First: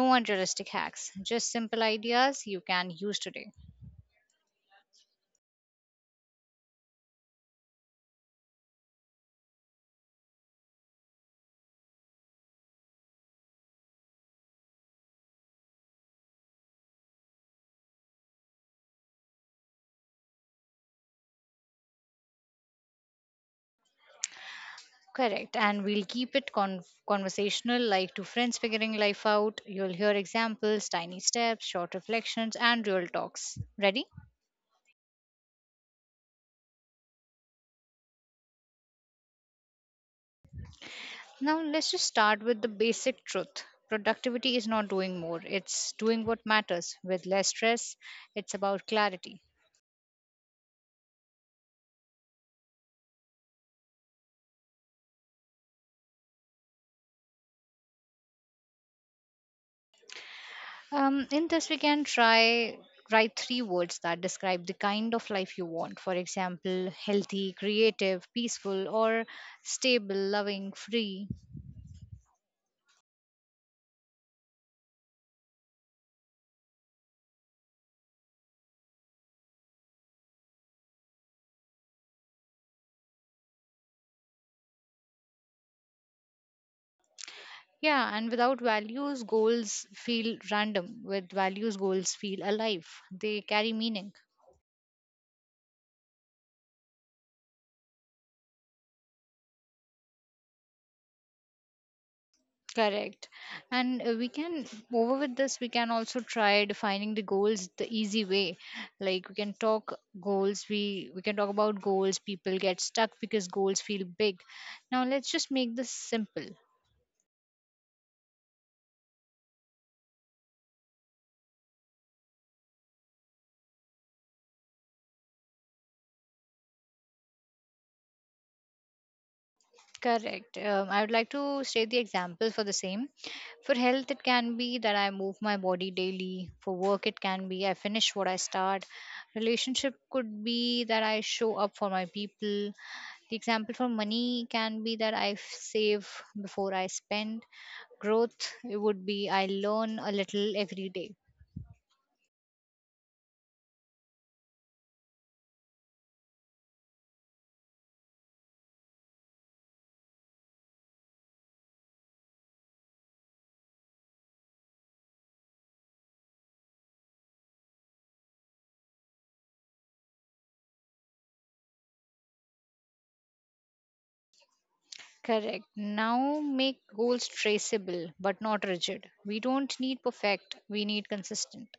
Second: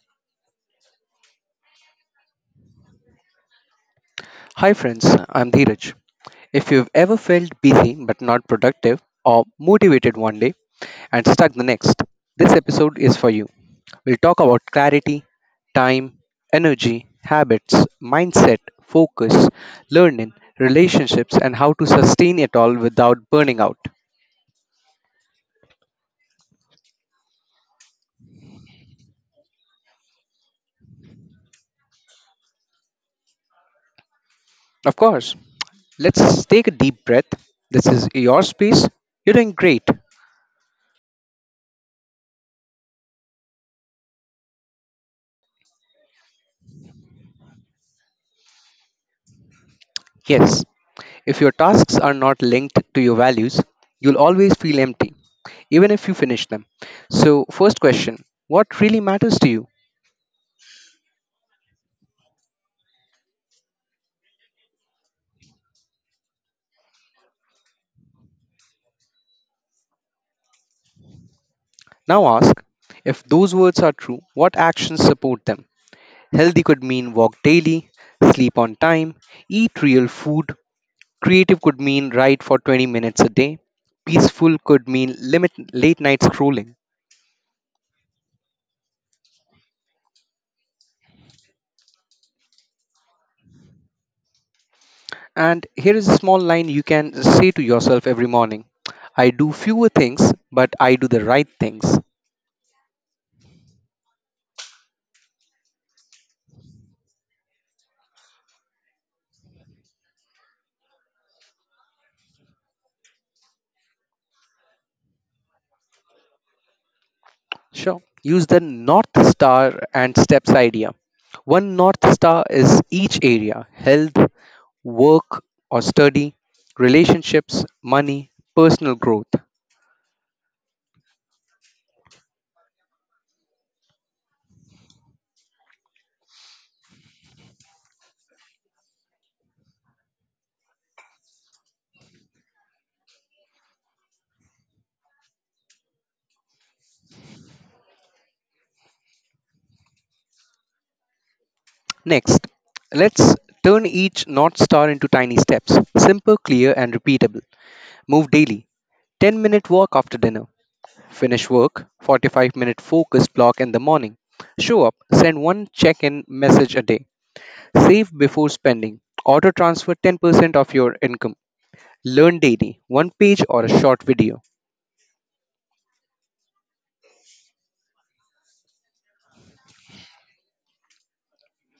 no unrealistic hacks, just simple ideas you can use today. Hi friends, I'm Dheeraj. If you've ever felt busy but not productive, or motivated one day and stuck the next, this episode is for you. We'll talk about clarity, time, energy, habits, mindset, focus, learning, relationships, and how to sustain it all without burning out. Correct, and we'll keep it conversational, like two friends figuring life out. You'll hear examples, tiny steps, short reflections, and real talks. Ready? Of course, let's take a deep breath. This is your space. You're doing great. Now, let's just start with the basic truth. Productivity is not doing more, it's doing what matters with less stress. It's about clarity. Yes, if your tasks are not linked to your values, you'll always feel empty, even if you finish them. So, first question: What really matters to you? In this, we can try write three words that describe the kind of life you want. For example, healthy, creative, peaceful, or stable, loving, free. Now ask, if those words are true, what actions support them? Healthy could mean walk daily, sleep on time, eat real food. Creative could mean write for 20 minutes a day. Peaceful could mean limit late night scrolling. Yeah, and without values, goals feel random. With values, goals feel alive, they carry meaning. And here is a small line you can say to yourself every morning: I do fewer things, but I do the right things. Correct. And over with this, we can also try defining the goals the easy way. Like we can talk about goals. People get stuck because goals feel big. Now let's just make this simple. Sure. Use the North Star and steps idea. One North Star is each area: health, work or study, relationships, money, personal growth. Correct. I would like to state the example for the same. For health, it can be that I move my body daily. For work, it can be I finish what I start. Relationship could be that I show up for my people. The example for money can be that I save before I spend. Growth, it would be I learn a little every day. Next, let's turn each North Star into tiny steps, simple, clear, and repeatable. Move daily, 10-minute walk after dinner. Finish work, 45-minute focus block in the morning. Show up, send one check in message a day. Save before spending. Auto transfer 10% of your income. Learn daily, one page or a short video. Correct. Now make goals traceable but not rigid. We don't need perfect, we need consistent.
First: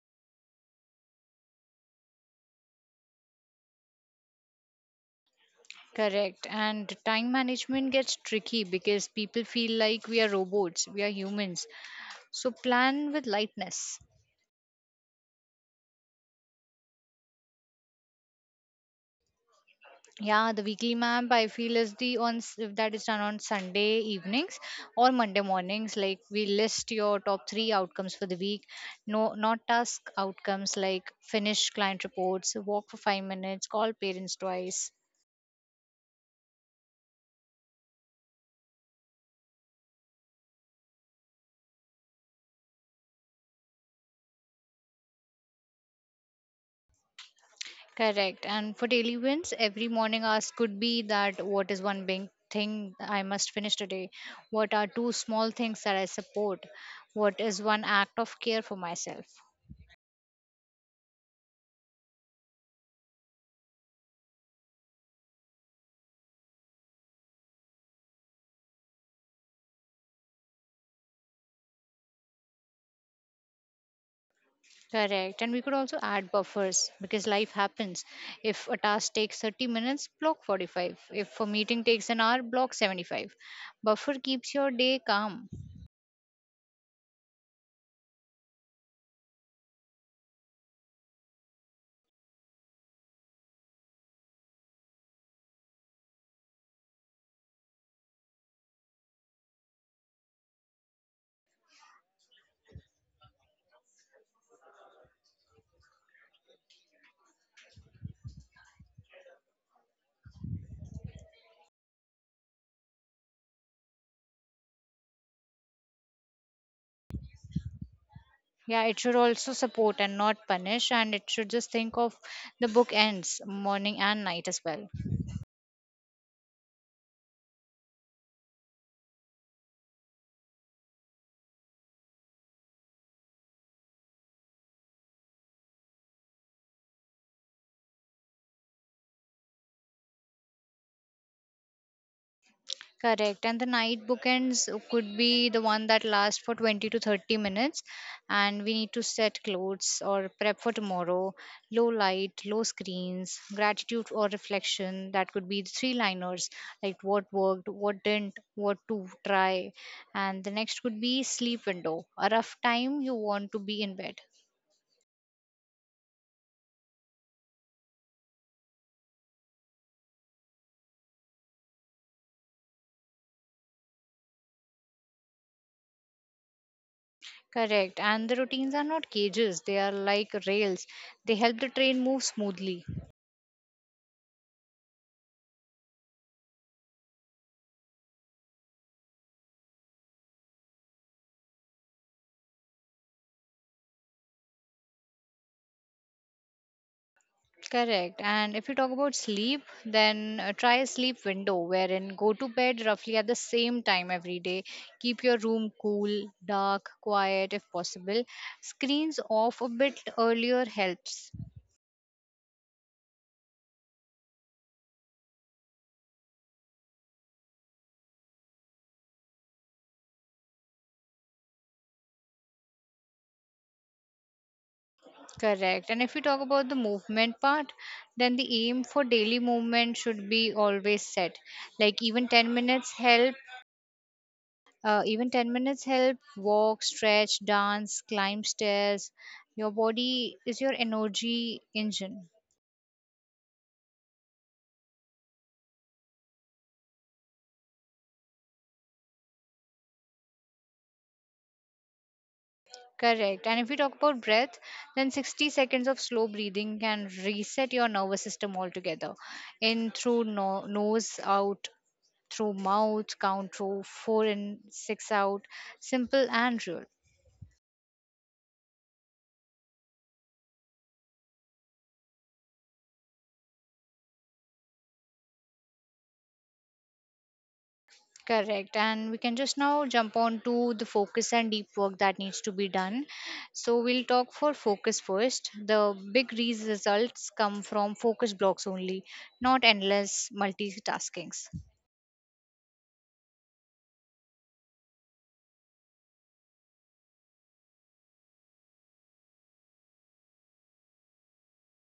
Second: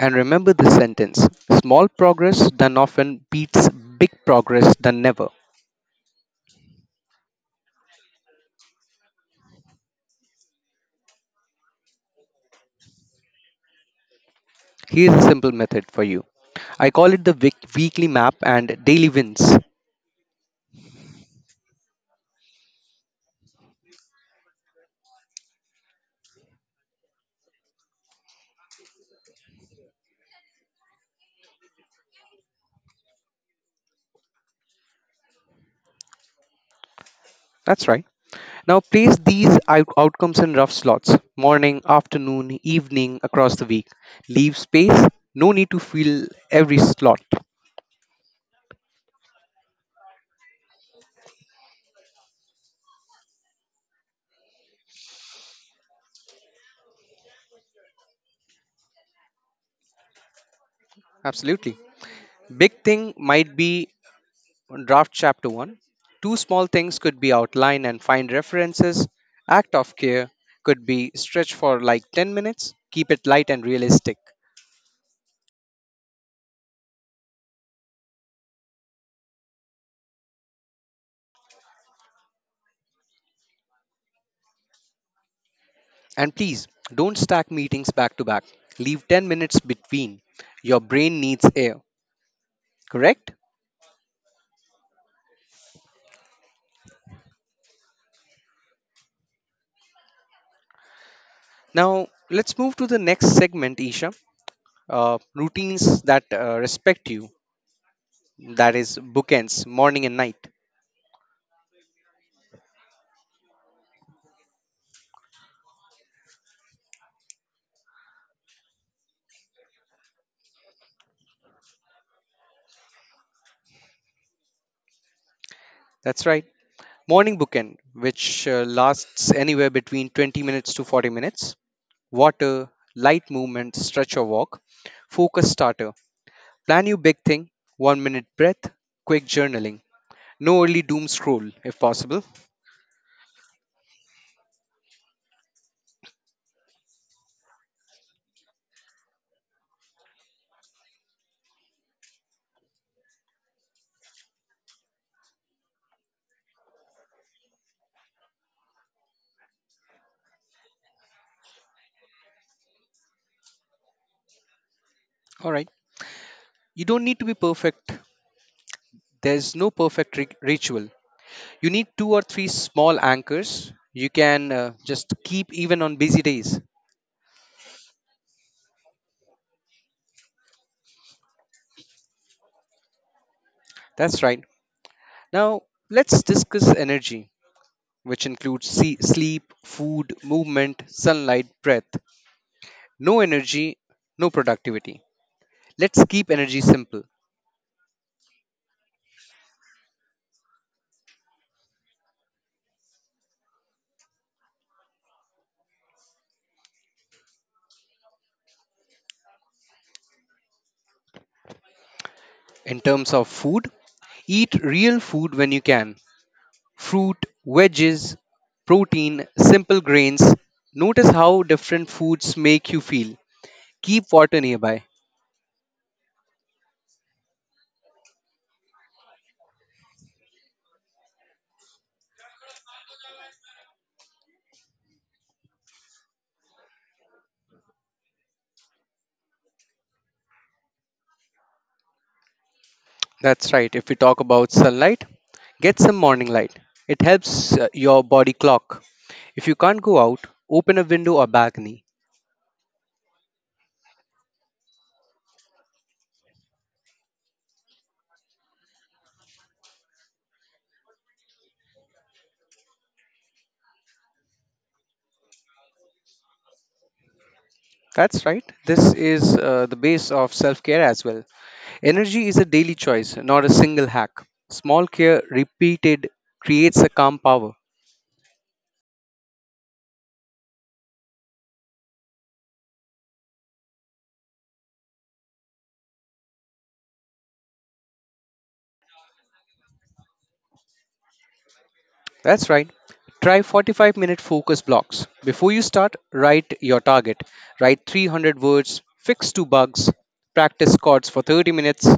And remember this sentence: small progress done often beats big progress done never. Correct. And time management gets tricky because people feel like we are robots, we are humans. So plan with lightness. Here's a simple method for you. I call it the weekly map and daily wins. Yeah, the weekly map I feel is the that is done on Sunday evenings or Monday mornings. Like we list your top three outcomes for the week. No, not task outcomes like finish client reports, walk for 5 minutes, call parents twice. That's right. Now place these outcomes in rough slots, morning, afternoon, evening, across the week. Leave space, no need to fill every slot. Correct. And for daily wins, every morning ask could be that what is one big thing I must finish today? What are two small things that I support? What is one act of care for myself? Absolutely. Big thing might be Draft Chapter 1. Two small things could be outlined and find references. Act of care could be stretched for like 10 minutes. Keep it light and realistic. Correct. And we could also add buffers because life happens. If a task takes 30 minutes, block 45. If a meeting takes an hour, block 75. Buffer keeps your day calm. And please don't stack meetings back to back. Leave 10 minutes between. Your brain needs air, correct? Now, let's move to the next segment, Isha. Routines that respect you, that is, bookends, morning and night. Yeah, it should also support and not punish. And it should just think of the book ends, morning and night as well. That's right. Morning bookend, which lasts anywhere between 20 minutes to 40 minutes. Water, light movement, stretch or walk, focus starter. Plan your big thing, one minute breath, quick journaling. No early doom scroll if possible. Correct. And the night bookends could be the one that lasts for 20 to 30 minutes. And we need to set clothes or prep for tomorrow. Low light, low screens, gratitude or reflection. That could be the three liners like what worked, what didn't, what to try. And the next could be sleep window, a rough time you want to be in bed. All right. You don't need to be perfect. There's no perfect ritual. You need two or three small anchors you can just keep even on busy days. Correct. And the routines are not cages, they are like rails. They help the train move smoothly. That's right. Now, let's discuss energy, which includes sleep, food, movement, sunlight, breath. No energy, no productivity. Let's keep energy simple. Correct. And if you talk about sleep, then try a sleep window wherein go to bed roughly at the same time every day. Keep your room cool, dark, quiet if possible. Screens off a bit earlier helps. In terms of food, eat real food when you can: fruit, veggies, protein, simple grains. Notice how different foods make you feel. Keep water nearby. Correct. And if you talk about the movement part, then the aim for daily movement should be always set. Like even 10 minutes help, walk, stretch, dance, climb stairs. Your body is your energy engine. That's right, if we talk about sunlight, get some morning light. It helps your body clock. If you can't go out, open a window or balcony. Correct. And if we talk about breath, then 60 seconds of slow breathing can reset your nervous system altogether. In through nose, out through mouth, count through four and six out. Simple and real. That's right, this is the base of self care as well. Energy is a daily choice, not a single hack. Small care repeated creates a calm power. Correct. And we can just now jump on to the focus and deep work that needs to be done. So we'll talk for focus first. The big results come from focus blocks only, not endless multitaskings. That's right. Try 45-minute focus blocks. Before you start, write your target. Write 300 words, fix two bugs, practice chords for 30 minutes.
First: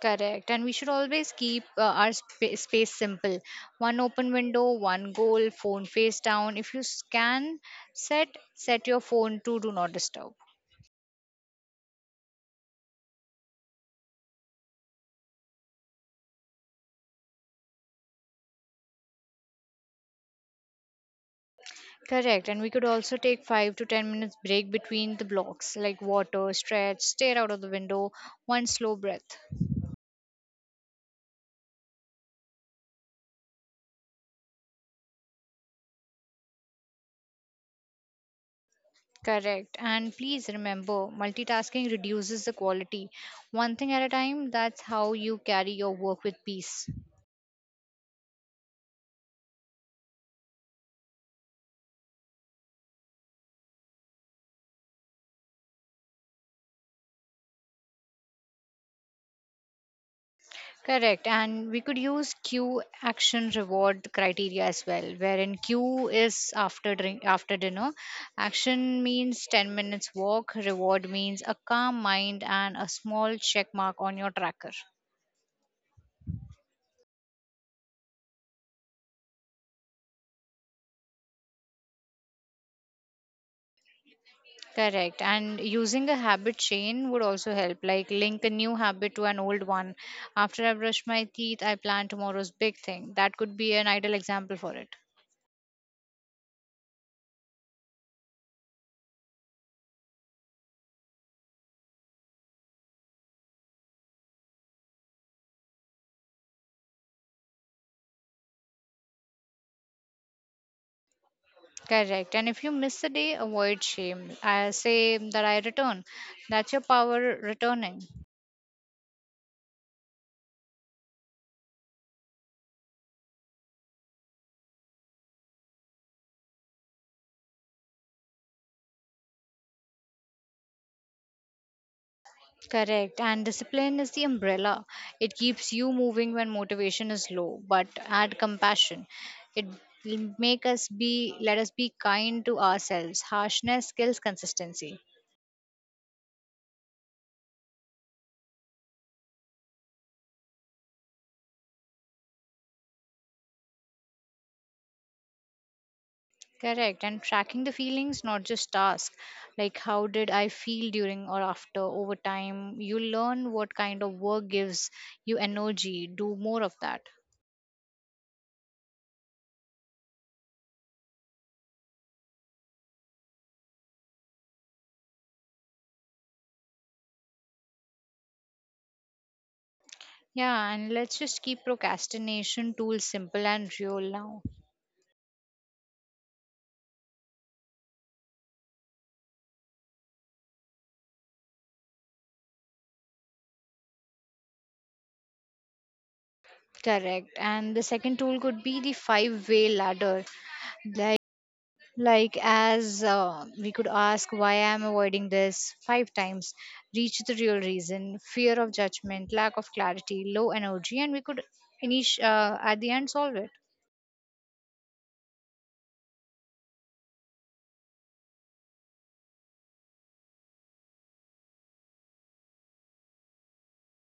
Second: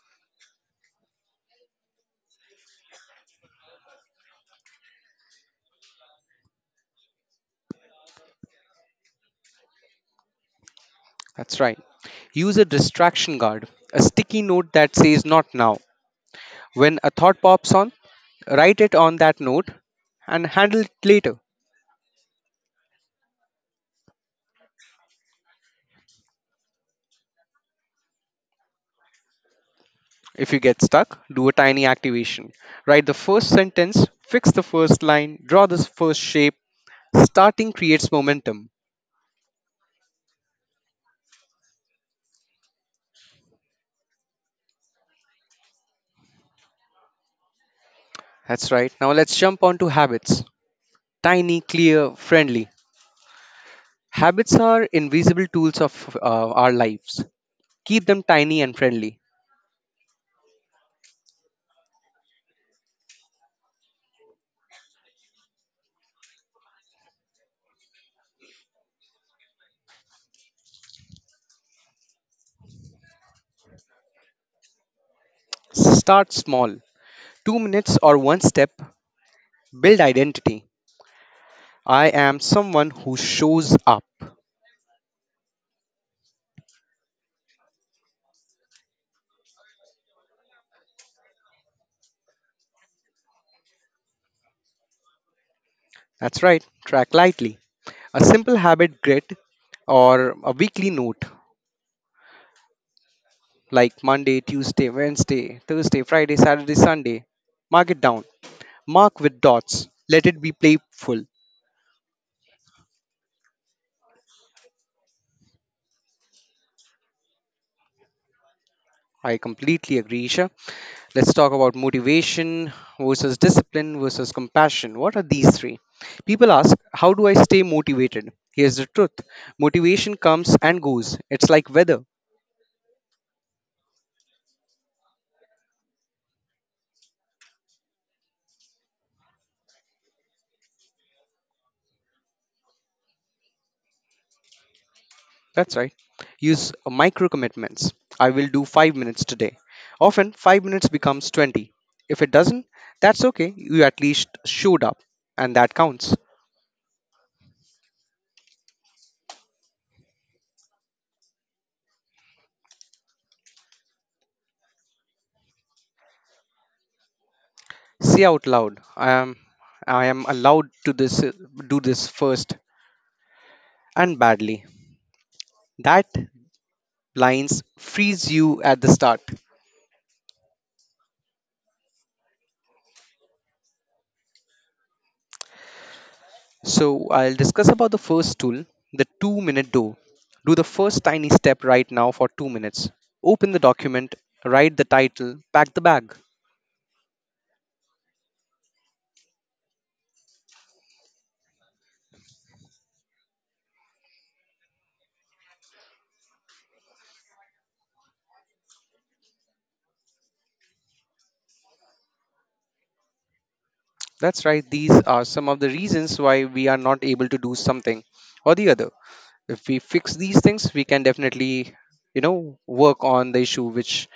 Correct. And we should always keep our space simple. One open window, one goal, phone face down. If you scan, set set your phone to do not disturb. That's right. Use a distraction guard, a sticky note that says not now. When a thought pops on, write it on that note and handle it later. Correct. And we could also take 5 to 10 minutes break between the blocks like water, stretch, stare out of the window, one slow breath. If you get stuck, do a tiny activation. Write the first sentence, fix the first line, draw the first shape. Starting creates momentum. Correct. And please remember, multitasking reduces the quality. One thing at a time, that's how you carry your work with peace. That's right. Now let's jump on to habits. Tiny, clear, friendly. Habits are invisible tools of our lives. Keep them tiny and friendly. Correct. And we could use Q action reward criteria as well, wherein Q is after drink after dinner. Action means 10 minutes walk, reward means a calm mind and a small check mark on your tracker. Start small. 2 minutes or one step. Build identity: I am someone who shows up. Correct. And using a habit chain would also help, like link a new habit to an old one. After I brush my teeth, I plan tomorrow's big thing. That could be an ideal example for it. That's right. Track lightly. A simple habit grid or a weekly note like Monday, Tuesday, Wednesday, Thursday, Friday, Saturday, Sunday. Mark it down. Mark with dots. Let it be playful. Correct. And if you miss a day, avoid shame. I say that I return. That's your power returning. I completely agree, Isha. Let's talk about motivation versus discipline versus compassion. What are these three? People ask, how do I stay motivated? Here's the truth: motivation comes and goes. It's like weather. Correct. And discipline is the umbrella. It keeps you moving when motivation is low, but add compassion. It will make us be let us be kind to ourselves. Harshness kills consistency. That's right. Use micro commitments. I will do 5 minutes today. Often 5 minutes becomes 20. If it doesn't, that's okay. You at least showed up and that counts. Correct. And tracking the feelings, not just task. Like how did I feel during or after over time? You learn what kind of work gives you energy. Do more of that. Say out loud, I am allowed to this do this first and badly. That lines frees you at the start. Yeah, and let's just keep procrastination tools simple and real now. So I'll discuss about the first tool, the 2-minute do. Do the first tiny step right now for 2 minutes. Open the document, write the title, pack the bag. Correct. And the second tool could be the five-way ladder. Like, as we could ask, why I'm avoiding this five times, reach the real reason, fear of judgment, lack of clarity, low energy, and we could finish at the end solve it. That's right, these are some of the reasons why we are not able to do something or the other. If we fix these things, we can definitely, you know, work on the issue which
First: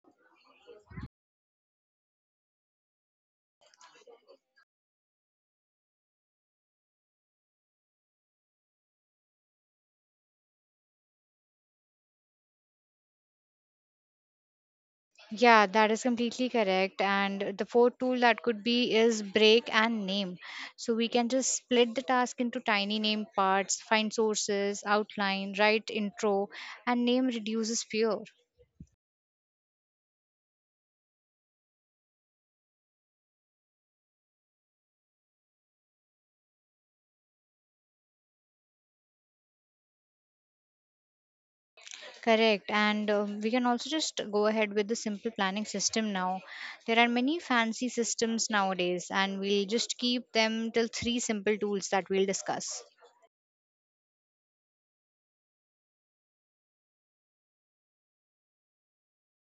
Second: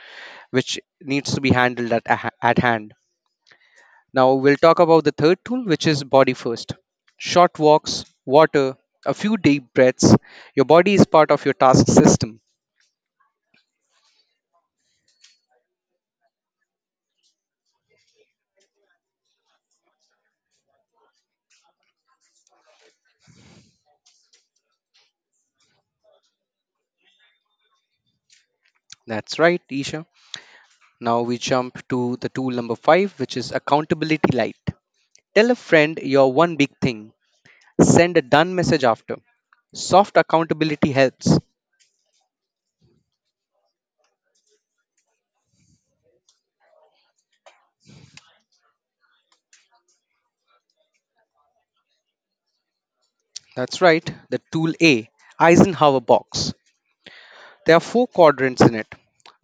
which needs to be handled at hand. Now we'll talk about the third tool, which is body first. Short walks, water, a few deep breaths. Your body is part of your task system. Yeah, that is completely correct. And the fourth tool that could be is break and name. So we can just split the task into tiny name parts, find sources, outline, write intro, and name reduces fear. That's right, Isha. Now we jump to the tool number five, which is accountability light. Tell a friend your one big thing. Send a done message after. Soft accountability helps. Correct. And we can also just go ahead with the simple planning system now. There are many fancy systems nowadays, and we'll just keep them till three simple tools that we'll discuss. That's right, the tool A, Eisenhower box. There are four quadrants in it:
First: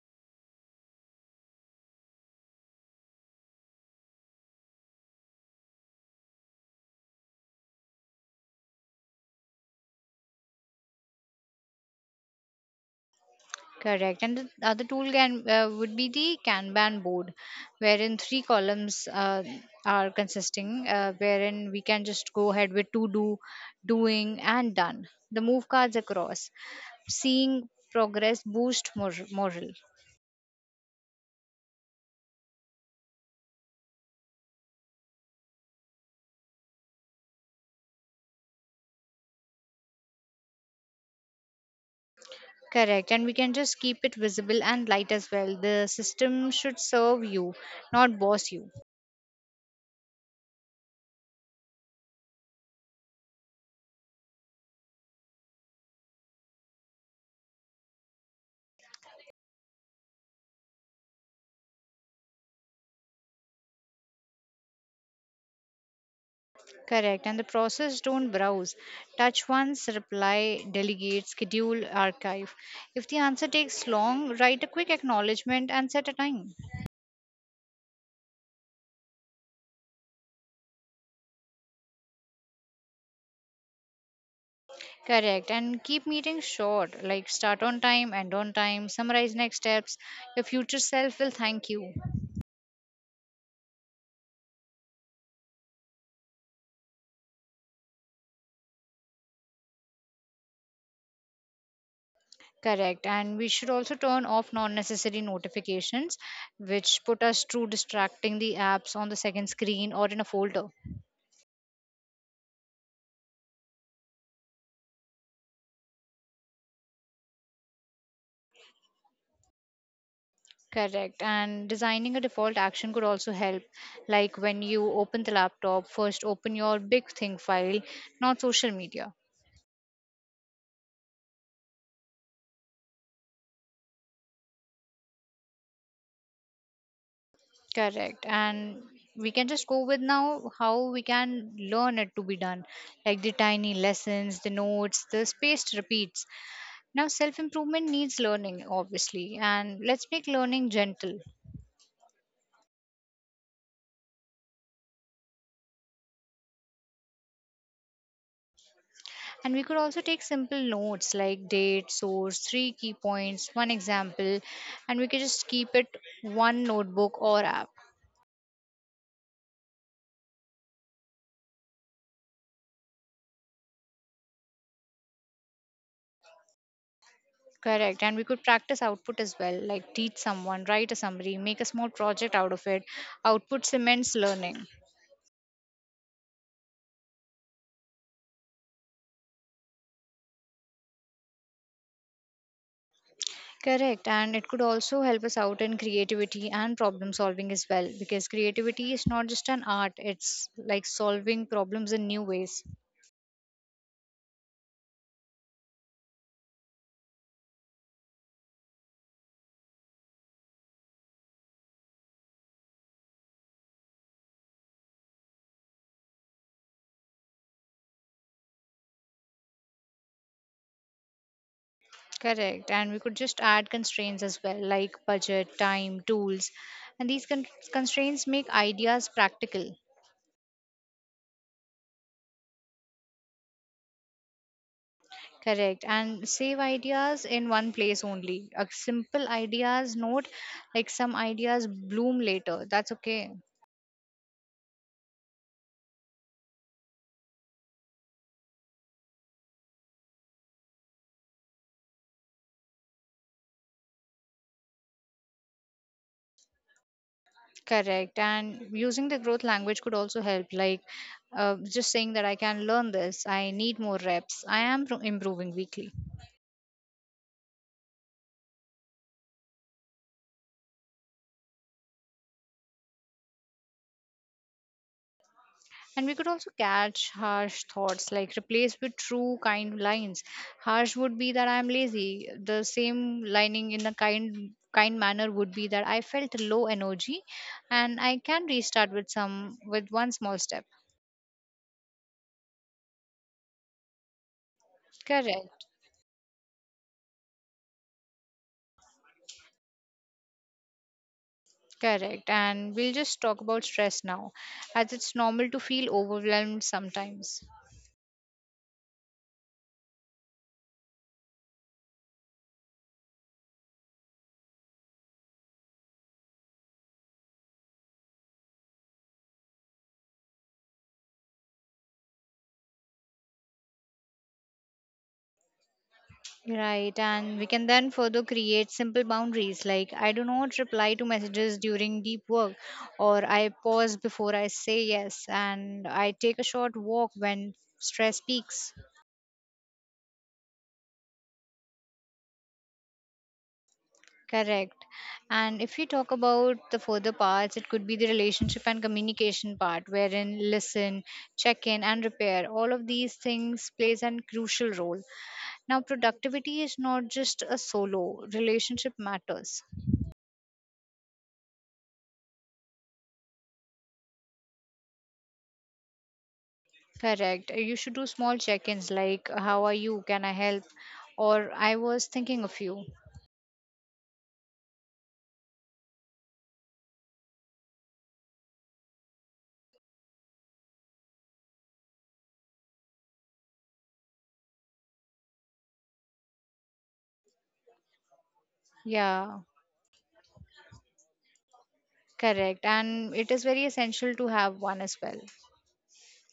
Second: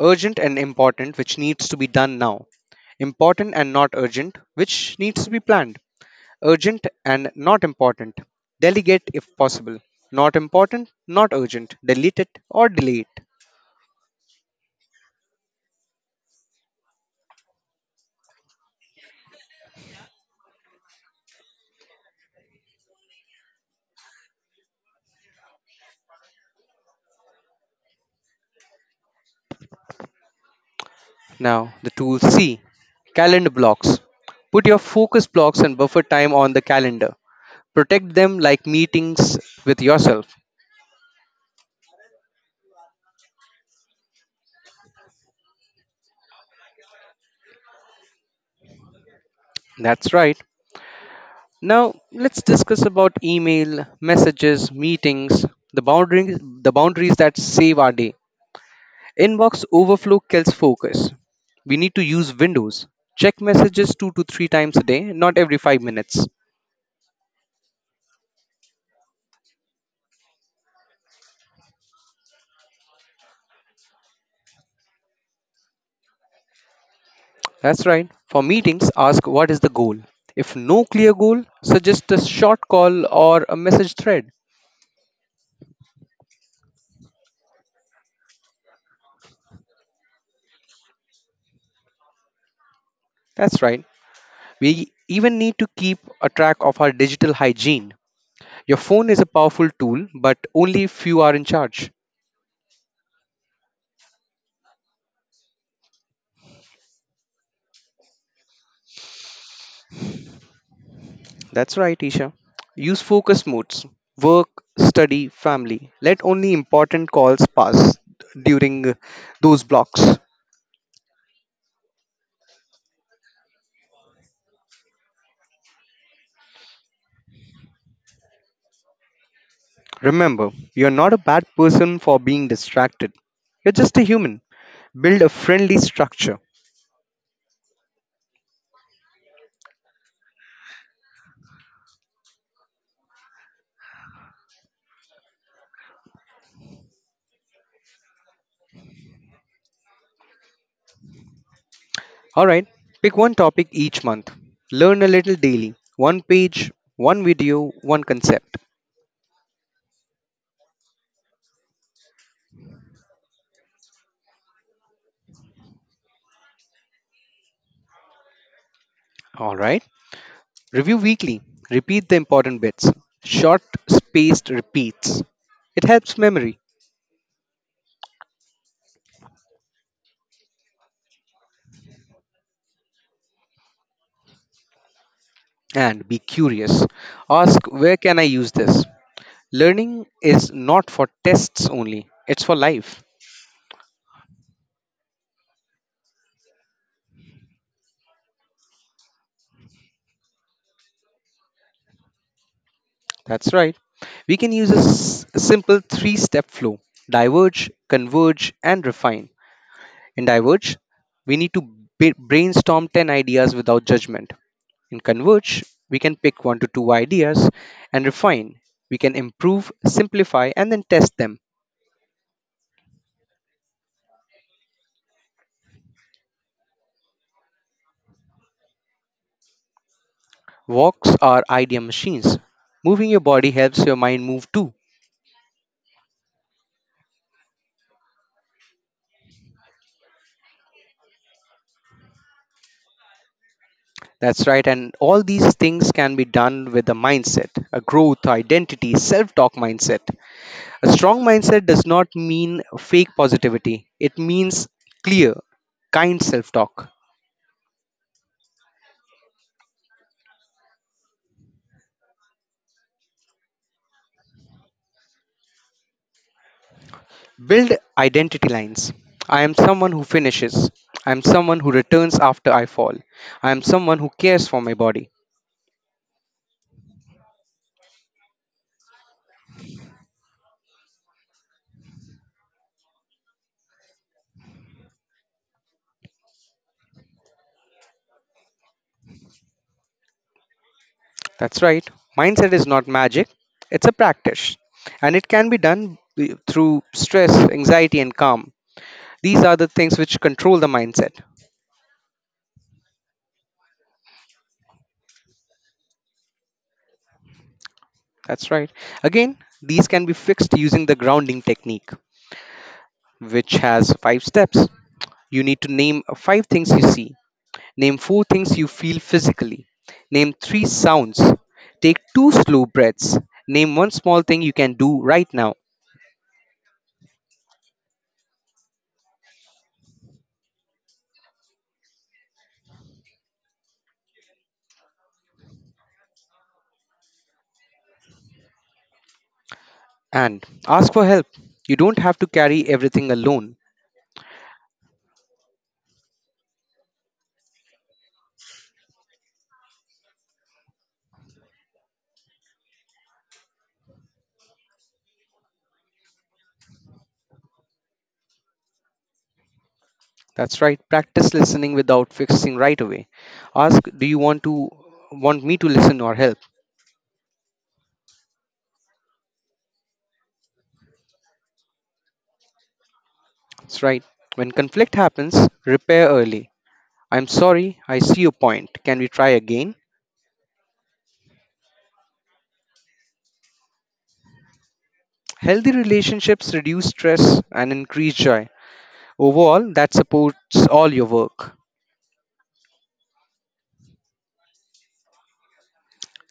urgent and important, which needs to be done now; important and not urgent, which needs to be planned; urgent and not important, delegate if possible; not important, not urgent, delete it or delay it. Correct. And the other tool can would be the Kanban board, wherein three columns are consisting, wherein we can just go ahead with to do, doing, and done. The move cards across, seeing progress boost morale. Now, the tool C, calendar blocks. Put your focus blocks and buffer time on the calendar. Protect them like meetings with yourself. Correct. And we can just keep it visible and light as well. The system should serve you, not boss you. That's right. Now, let's discuss about email, messages, meetings, the boundaries that save our day. Inbox overflow kills focus. We need to use windows. Check messages 2 to 3 times a day, not every 5 minutes. Correct. And the process don't browse. Touch once, reply, delegate, schedule, archive. If the answer takes long, write a quick acknowledgement and set a time. That's right. For meetings, ask what is the goal. If no clear goal, suggest a short call or a message thread. Correct. And keep meetings short, like start on time, end on time, summarize next steps. Your future self will thank you. That's right. We even need to keep a track of our digital hygiene. Your phone is a powerful tool, but only few are in charge. Correct. And we should also turn off non necessary notifications, which put us through distracting the apps on the second screen or in a folder. That's right, Isha. Use focus modes: work, study, family. Let only important calls pass during those blocks. Correct. And designing a default action could also help. Like when you open the laptop, first open your big thing file, not social media. Remember, you're not a bad person for being distracted. You're just a human. Build a friendly structure. Correct. And we can just go with now how we can learn it to be done, like the tiny lessons, the notes, the spaced repeats. Now, self improvement needs learning, obviously, and let's make learning gentle. Alright, pick one topic each month. Learn a little daily. One page, one video, one concept. And we could also take simple notes like date, source, three key points, one example, and we could just keep it one notebook or app. Alright. Review weekly. Repeat the important bits. Short spaced repeats. It helps memory. Correct. And we could practice output as well, like teach someone, write a summary, make a small project out of it. Output cements learning. And be curious. Ask, where can I use this? Learning is not for tests only, it's for life. Correct. And it could also help us out in creativity and problem solving as well, because creativity is not just an art, it's like solving problems in new ways. That's right. We can use a simple three step flow: diverge, converge, and refine. In Diverge, we need to brainstorm 10 ideas without judgment. In Converge, we can pick one to two ideas and refine. We can improve, simplify, and then test them. Correct. And we could just add constraints as well, like budget, time, tools. And these constraints make ideas practical. Walks are idea machines. Moving your body helps your mind move too. Correct. And save ideas in one place only. A simple ideas note, like some ideas bloom later. That's okay. That's right, and all these things can be done with a mindset, a growth, identity, self talk mindset. A strong mindset does not mean fake positivity, it means clear, kind self talk. Correct. And using the growth language could also help, like just saying that I can learn this, I need more reps, I am improving weekly. Build identity lines: I am someone who finishes. I am someone who returns after I fall. I am someone who cares for my body. And we could also catch harsh thoughts, like replace with true kind lines. Harsh would be that I'm lazy. The same lining in a kind manner would be that I felt low energy and I can restart with some with one small step. That's right. Mindset is not magic, it's a practice. And it Correct. can be done through stress, anxiety, and calm. These are the things which control the mindset. Correct. And we'll just talk about stress now, as it's normal to feel overwhelmed sometimes. That's right. Again, these can be fixed using the grounding technique, which has five steps. You need to name five things you see. Name four things you feel physically. Name three sounds. Take two slow breaths. Name one small thing you can do right now. Right, and we can then further create simple boundaries like I do not reply to messages during deep work, or I pause before I say yes, and I take a short walk when stress peaks. And ask for help. You don't have to carry everything alone. Correct. And if we talk about the further parts, it could be the relationship and communication part, wherein listen, check in, and repair. All of these things plays an crucial role. Now, productivity is not just a solo. Relationship matters. That's right. Practice listening without fixing right away. Ask, do you want me to listen or help? Correct. You should do small check ins like, how are you? Can I help? Or I was thinking of you. That's right. When conflict happens, repair early. I'm sorry, I see your point. Can we try again? Healthy relationships reduce stress and increase joy. Yeah, Overall, that supports all your work. correct. And it is very essential to have one as well.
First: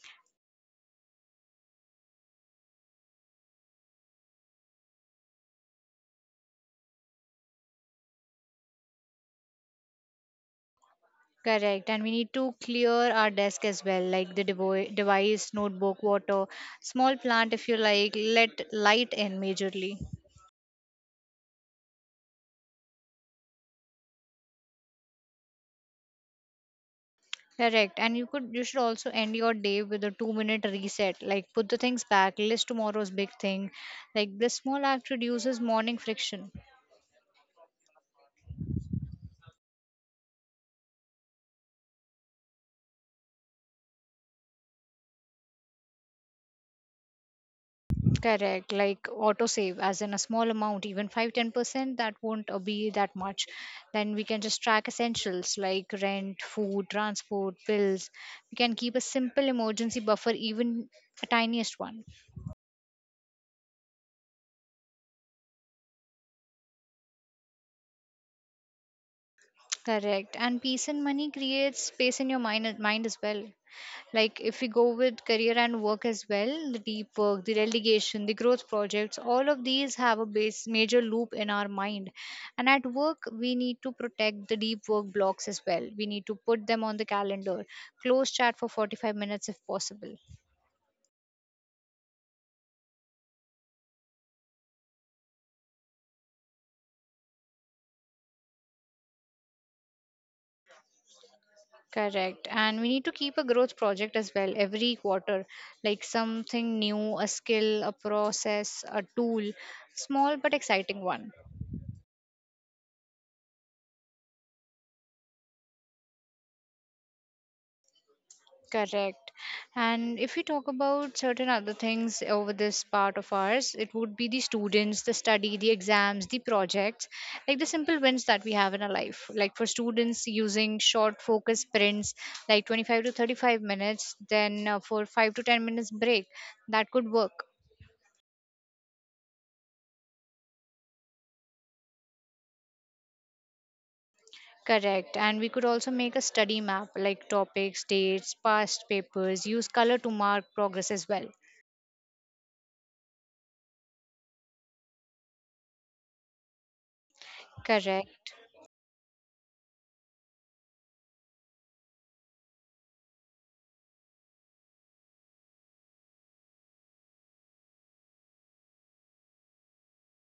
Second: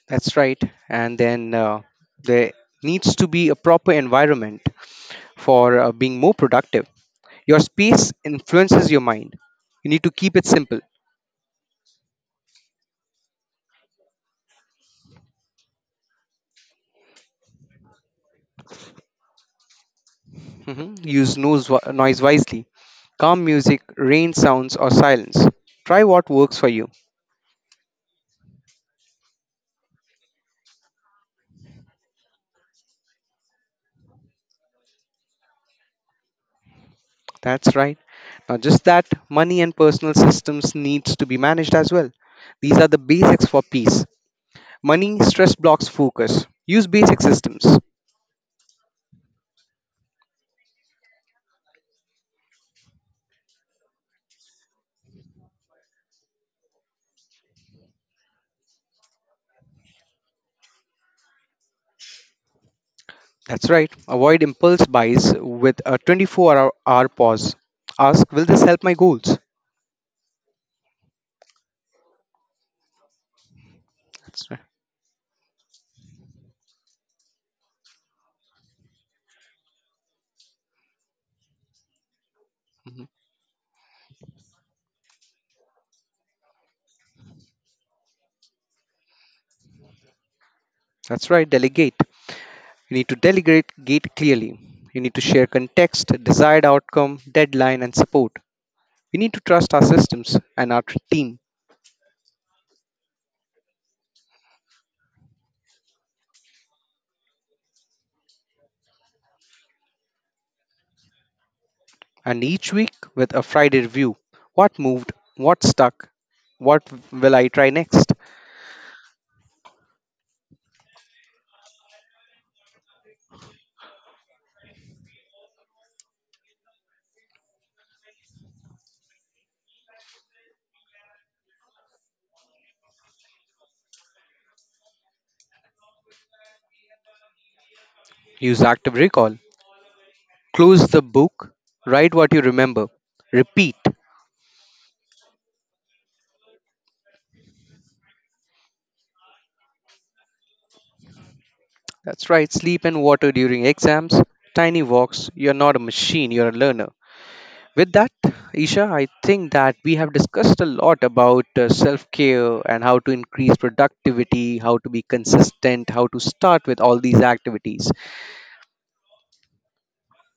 That's right. And then there needs to be a proper environment for being more productive. Your space influences your mind. You need to keep it simple. Correct. And we need to clear our desk as well, like the device, notebook, water, small plant if you like, let light in majorly. Mhm. Use noise wisely. Calm music, rain sounds, or silence. Try what works for you. Correct. And you could you should also end your day with a 2 minute reset. Like put the things back, list tomorrow's big thing. Like this small act reduces morning friction. That's right. Now, just that money and personal systems needs to be managed as well. These are the basics for peace. Money stress blocks focus. Use basic systems. Correct, like autosave, as in a small amount, even five, 10% that won't be that much. Then we can just track essentials like rent, food, transport, bills. We can keep a simple emergency buffer, even a tiniest one. That's right. Avoid impulse buys with a 24 hour pause. Ask, will this help my goals? Correct, and peace and money creates space in your mind as well. Like That's right. if we go with career and work as well, the deep work, the relegation, the growth projects, all of these have a base major loop in our mind. And at Mhm. work we need to protect the deep work blocks as well, we need to put them on the calendar, close chat for 45 minutes if possible. That's right. Delegate. You need to delegate gate clearly. You need to share context, desired outcome, deadline, and support. We need to trust our systems and our team. Correct. And we need to keep a growth project as well every quarter, like something new, a skill, a process, a tool, small but exciting one. And each week with a Friday review: what moved, what stuck, what will I try next? Correct. And if we talk about certain other things over this part of ours, it would be the students, the study, the exams, the projects, like the simple wins that we have in our life. Like for students, using short focus sprints, like 25 to 35 minutes, then for 5 to 10 minutes break, that could work. Use active recall. Close the book, write what you remember, repeat. Correct. And we could also make a study map, like topics, dates, past papers, use color to mark progress as well. That's right, sleep and water during exams, tiny walks. You're not a machine, you're a learner. With that, Correct. Isha, I think that we have discussed a lot about self care and how to increase productivity, how to be consistent, how to start with all these activities,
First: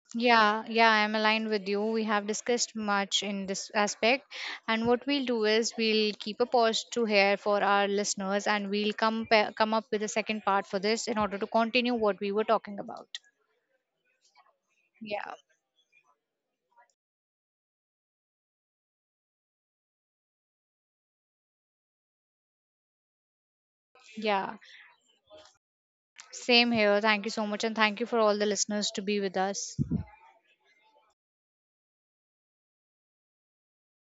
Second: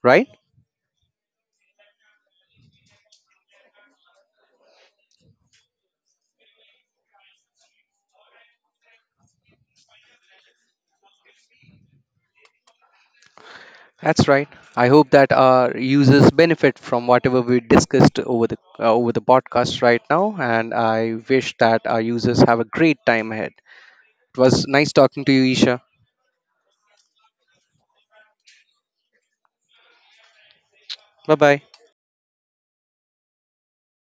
right? Yeah, yeah, I'm aligned with you. We have discussed much in this aspect, and what we'll do is we'll keep a pause to hear for our listeners, and we'll come come up with a second part for this in order to continue what we were talking about. That's right. I hope that Yeah, our users benefit from whatever we discussed over the podcast right now, and I wish that our users have a great time ahead. It yeah, was nice talking to you, Isha. same here. Thank you so much, and thank you for all the listeners to be with us. Bye bye.